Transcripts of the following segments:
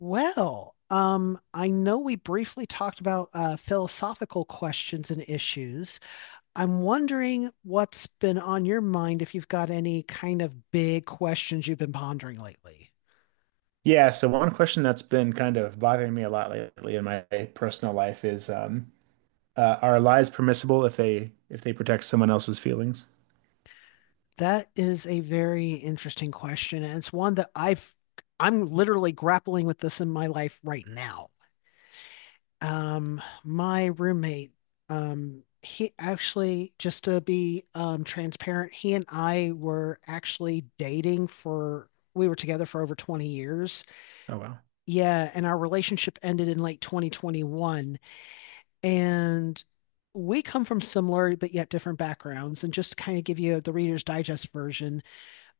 I know we briefly talked about philosophical questions and issues. I'm wondering what's been on your mind if you've got any kind of big questions you've been pondering lately. Yeah, so one question that's been kind of bothering me a lot lately in my personal life is are lies permissible if they protect someone else's feelings? That is a very interesting question, and it's one that I'm literally grappling with this in my life right now. My roommate, he actually, just to be transparent, he and I were actually dating for we were together for over 20 years. Oh wow. Yeah, and our relationship ended in late 2021. And we come from similar but yet different backgrounds. And just to kind of give you the Reader's Digest version,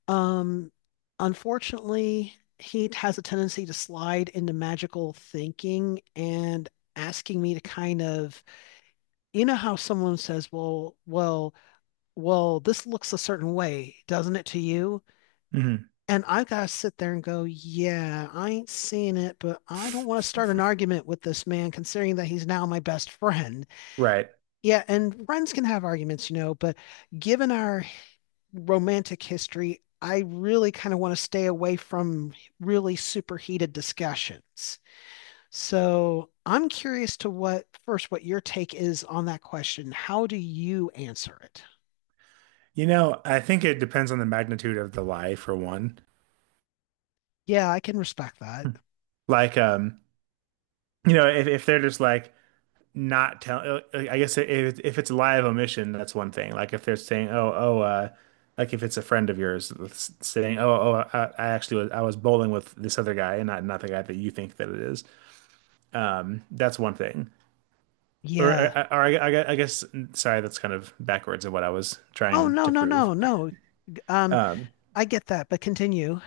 um, unfortunately, he has a tendency to slide into magical thinking and asking me to kind of you know how someone says, "Well, well, well, this looks a certain way, doesn't it to you?" Hmm. And I've got to sit there and go, "Yeah, I ain't seeing it, but I don't want to start an argument with this man, considering that he's now my best friend." Right. Yeah, and friends can have arguments, you know, but given our romantic history, I really kind of want to stay away from really superheated discussions. So I'm curious to what your take is on that question. How do you answer it? You know, I think it depends on the magnitude of the lie for one. Yeah, I can respect that. Like you know, if they're just like, not tell I guess if it's live omission, that's one thing. Like if they're saying, "Oh, oh, like if it's a friend of yours saying, "Oh, oh, I actually was bowling with this other guy and not the guy that you think that it is." That's one thing. Or, or, Yeah. or I guess sorry, that's kind of backwards of what I was Oh, trying no, to no, prove. no, no. Um, Um, I get that, but continue.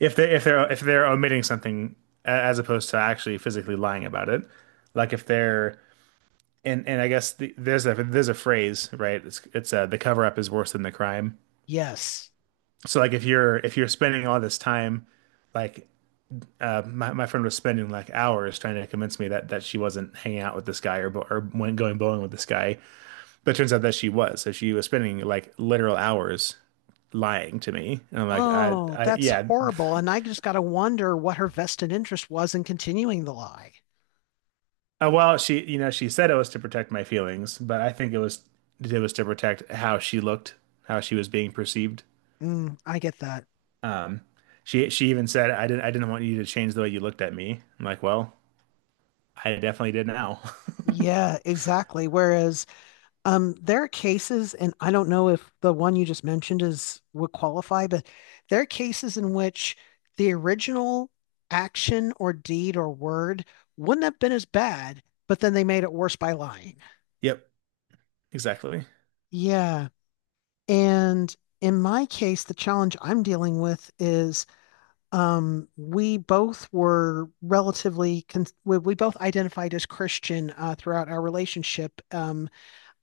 if they're omitting something as opposed to actually physically lying about it, like if they're and I guess there's a phrase, right? It's The cover up is worse than the crime. Yes. So like if you're spending all this time, like my my friend was spending like hours trying to convince me that she wasn't hanging out with this guy or bo- or went going bowling with this guy, but it turns out that she was. So she was spending like literal hours lying to me, and I'm like, Oh, I that's yeah, horrible. And I just got to wonder what her vested interest was in continuing the lie. Well she you know she said it was to protect my feelings, but I think it was to protect how she looked, how she was being perceived. Mm, I get that. Um, she even said, "I didn't want you to change the way you looked at me." I'm like, "Well, I definitely did now." Yeah, exactly. Whereas, there are cases, and I don't know if the one you just mentioned is would qualify, but there are cases in which the original action or deed or word wouldn't have been as bad, but then they made it worse by lying. Yep, exactly. Yeah. And in my case, the challenge I'm dealing with is we both were we both identified as Christian throughout our relationship.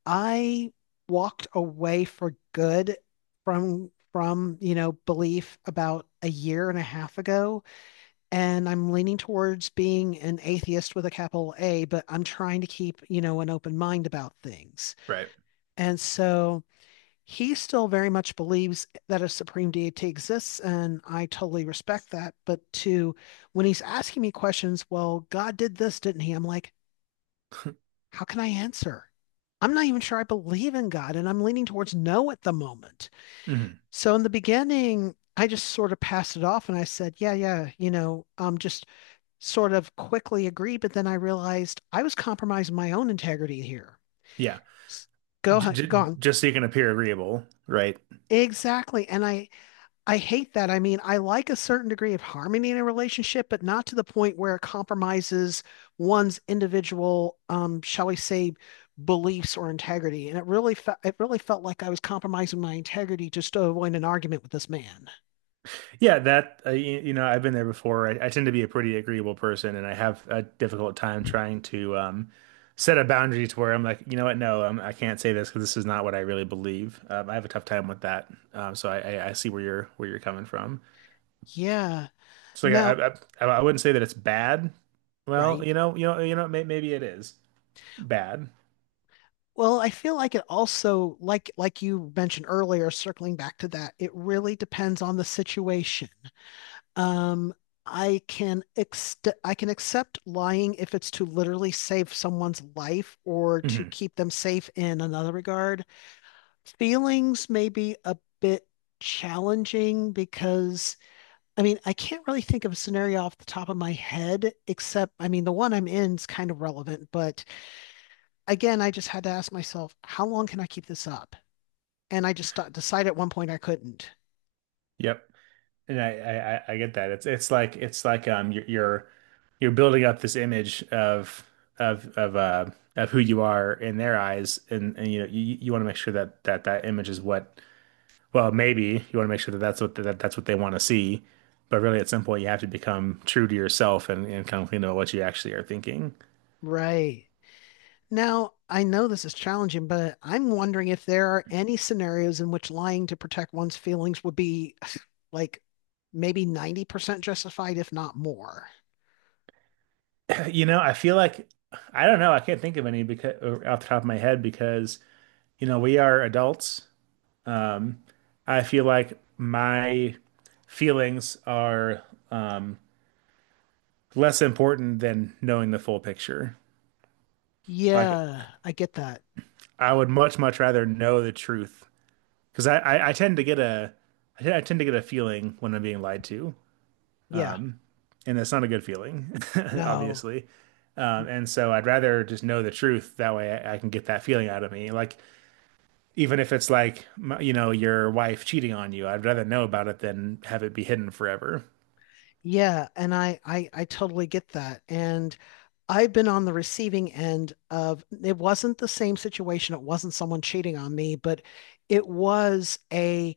I walked away for good you know, belief about a year and a half ago, and I'm leaning towards being an atheist with a capital A, but I'm trying to keep, you know, an open mind about things. Right. And so he still very much believes that a supreme deity exists, and I totally respect that. But to When he's asking me questions, well, God did this, didn't he? I'm like, how can I answer? I'm not even sure I believe in God, and I'm leaning towards no at the moment. Hmm. So in the beginning, I just sort of passed it off and I said, yeah, yeah, you know, just sort of quickly agree. But then I realized I was compromising my own integrity here. Yeah, J j- Go on. just so you can appear agreeable, right? Exactly. And I hate that. I mean, I like a certain degree of harmony in a relationship, but not to the point where it compromises one's individual, shall we say, beliefs or integrity. And it really felt like I was compromising my integrity just to avoid an argument with this man. Yeah, that you, you know, I've been there before. I tend to be a pretty agreeable person, and I have a difficult time trying to set a boundary to where I'm like, you know what, no, I can't say this because this is not what I really believe. I have a tough time with that. So I see where you're coming from. Yeah. So Now, yeah, I wouldn't say that it's bad. Well, right. Maybe it is bad. Well, I feel like it also, like you mentioned earlier, circling back to that, it really depends on the situation. Um, I can ex I can accept lying if it's to literally save someone's life or to Hmm. keep them safe in another regard. Feelings may be a bit challenging because I mean, I can't really think of a scenario off the top of my head, except I mean, the one I'm in is kind of relevant, but again, I just had to ask myself, how long can I keep this up? And I just decided at one point I couldn't. Yep. And I get that. It's like you're building up this image of of of uh of who you are in their eyes, and you know you want to make sure that that image is what well maybe you want to make sure that that's what they want to see, but really at some point you have to become true to yourself and kind of clean up what you actually are thinking. Right. Now, I know this is challenging, but I'm wondering if there are any scenarios in which lying to protect one's feelings would be like maybe 90% justified, if not more. You know, I feel like I don't know. I can't think of any because off the top of my head because you know we are adults. I feel like my feelings are less important than knowing the full picture. Like Yeah, I get that. I would much rather know the truth because I tend to get a I tend to get a feeling when I'm being lied to, Yeah. and that's not a good feeling, No. obviously. And so I'd rather just know the truth. That way I can get that feeling out of me. Like even if it's like, you know, your wife cheating on you, I'd rather know about it than have it be hidden forever. Yeah, and I totally get that. And I've been on the receiving end of it wasn't the same situation. It wasn't someone cheating on me, but it was a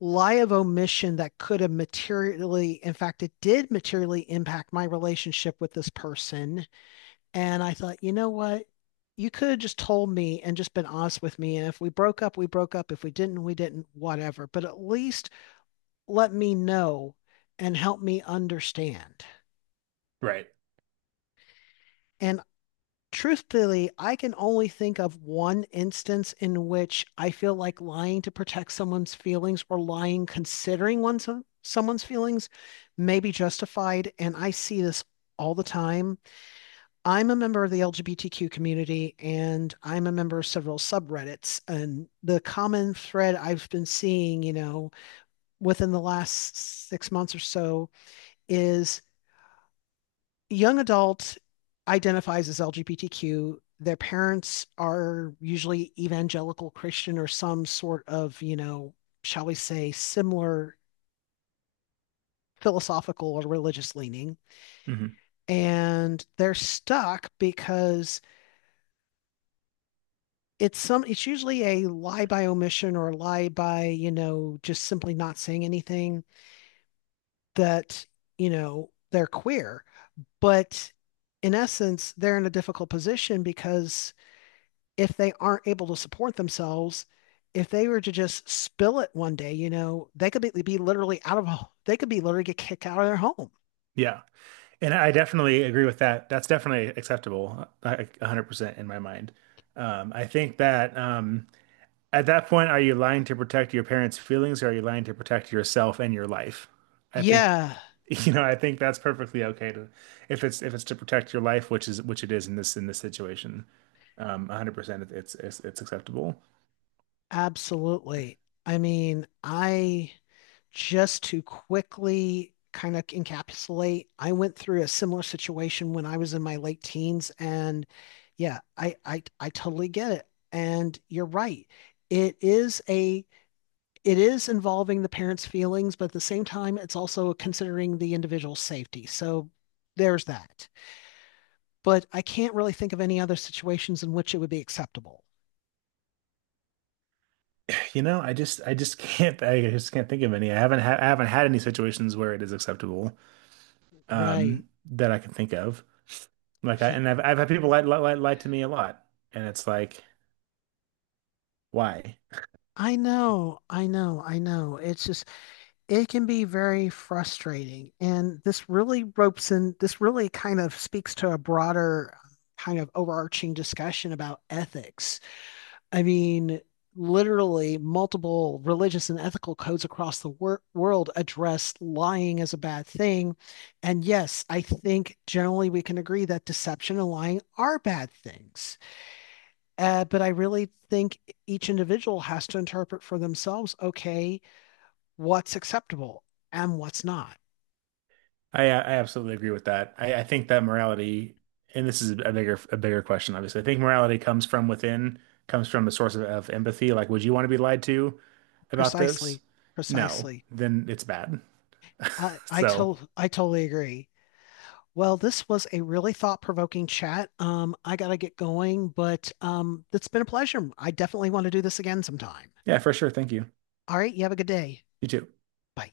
lie of omission that could have materially, in fact, it did materially impact my relationship with this person. And I thought, you know what? You could have just told me and just been honest with me. And if we broke up, we broke up. If we didn't, we didn't, whatever. But at least let me know and help me understand. Right. And truthfully, I can only think of one instance in which I feel like lying to protect someone's feelings or lying considering one's someone's feelings may be justified. And I see this all the time. I'm a member of the LGBTQ community and I'm a member of several subreddits. And the common thread I've been seeing, you know, within the last 6 months or so is young adult identifies as LGBTQ. Their parents are usually evangelical Christian or some sort of, you know, shall we say, similar philosophical or religious leaning. Hmm. And they're stuck because it's usually a lie by omission or a lie by, you know, just simply not saying anything that, you know, they're queer. But in essence, they're in a difficult position because if they aren't able to support themselves, if they were to just spill it one day, you know, they could be literally get kicked out of their home. Yeah. And I definitely agree with that. That's definitely acceptable, I- 100% in my mind. I think that at that point, are you lying to protect your parents' feelings or are you lying to protect yourself and your life? I think, Yeah, you know, I think that's perfectly okay to, if it's to protect your life, which is which it is in this situation. 100%, it's acceptable. absolutely. I mean, I just to quickly kind of encapsulate, I went through a similar situation when I was in my late teens, and yeah, I totally get it. And you're right. It is a it is involving the parents' feelings, but at the same time, it's also considering the individual's safety. So there's that. But I can't really think of any other situations in which it would be acceptable. You know, I just can't I just can't think of any. I haven't had any situations where it is acceptable Right. That I can think of. Like I Ye- and I've had people lie to me a lot and it's like why? I know, I know, I know. It's just, it can be very frustrating. And this really kind of speaks to a broader kind of overarching discussion about ethics. I mean, literally, multiple religious and ethical codes across the world address lying as a bad thing. And yes, I think generally we can agree that deception and lying are bad things. But I really think each individual has to interpret for themselves, okay, what's acceptable and what's not. I absolutely agree with that. I think that morality and this is a bigger question obviously. I think morality comes from within, comes from a source of empathy. Like would you want to be lied to about this? Precisely, No, precisely. then it's bad. So, I totally agree. Well, this was a really thought-provoking chat. I gotta get going, but it's been a pleasure. I definitely want to do this again sometime. yeah, for sure. Thank you. All right, you have a good day. You too. Bye.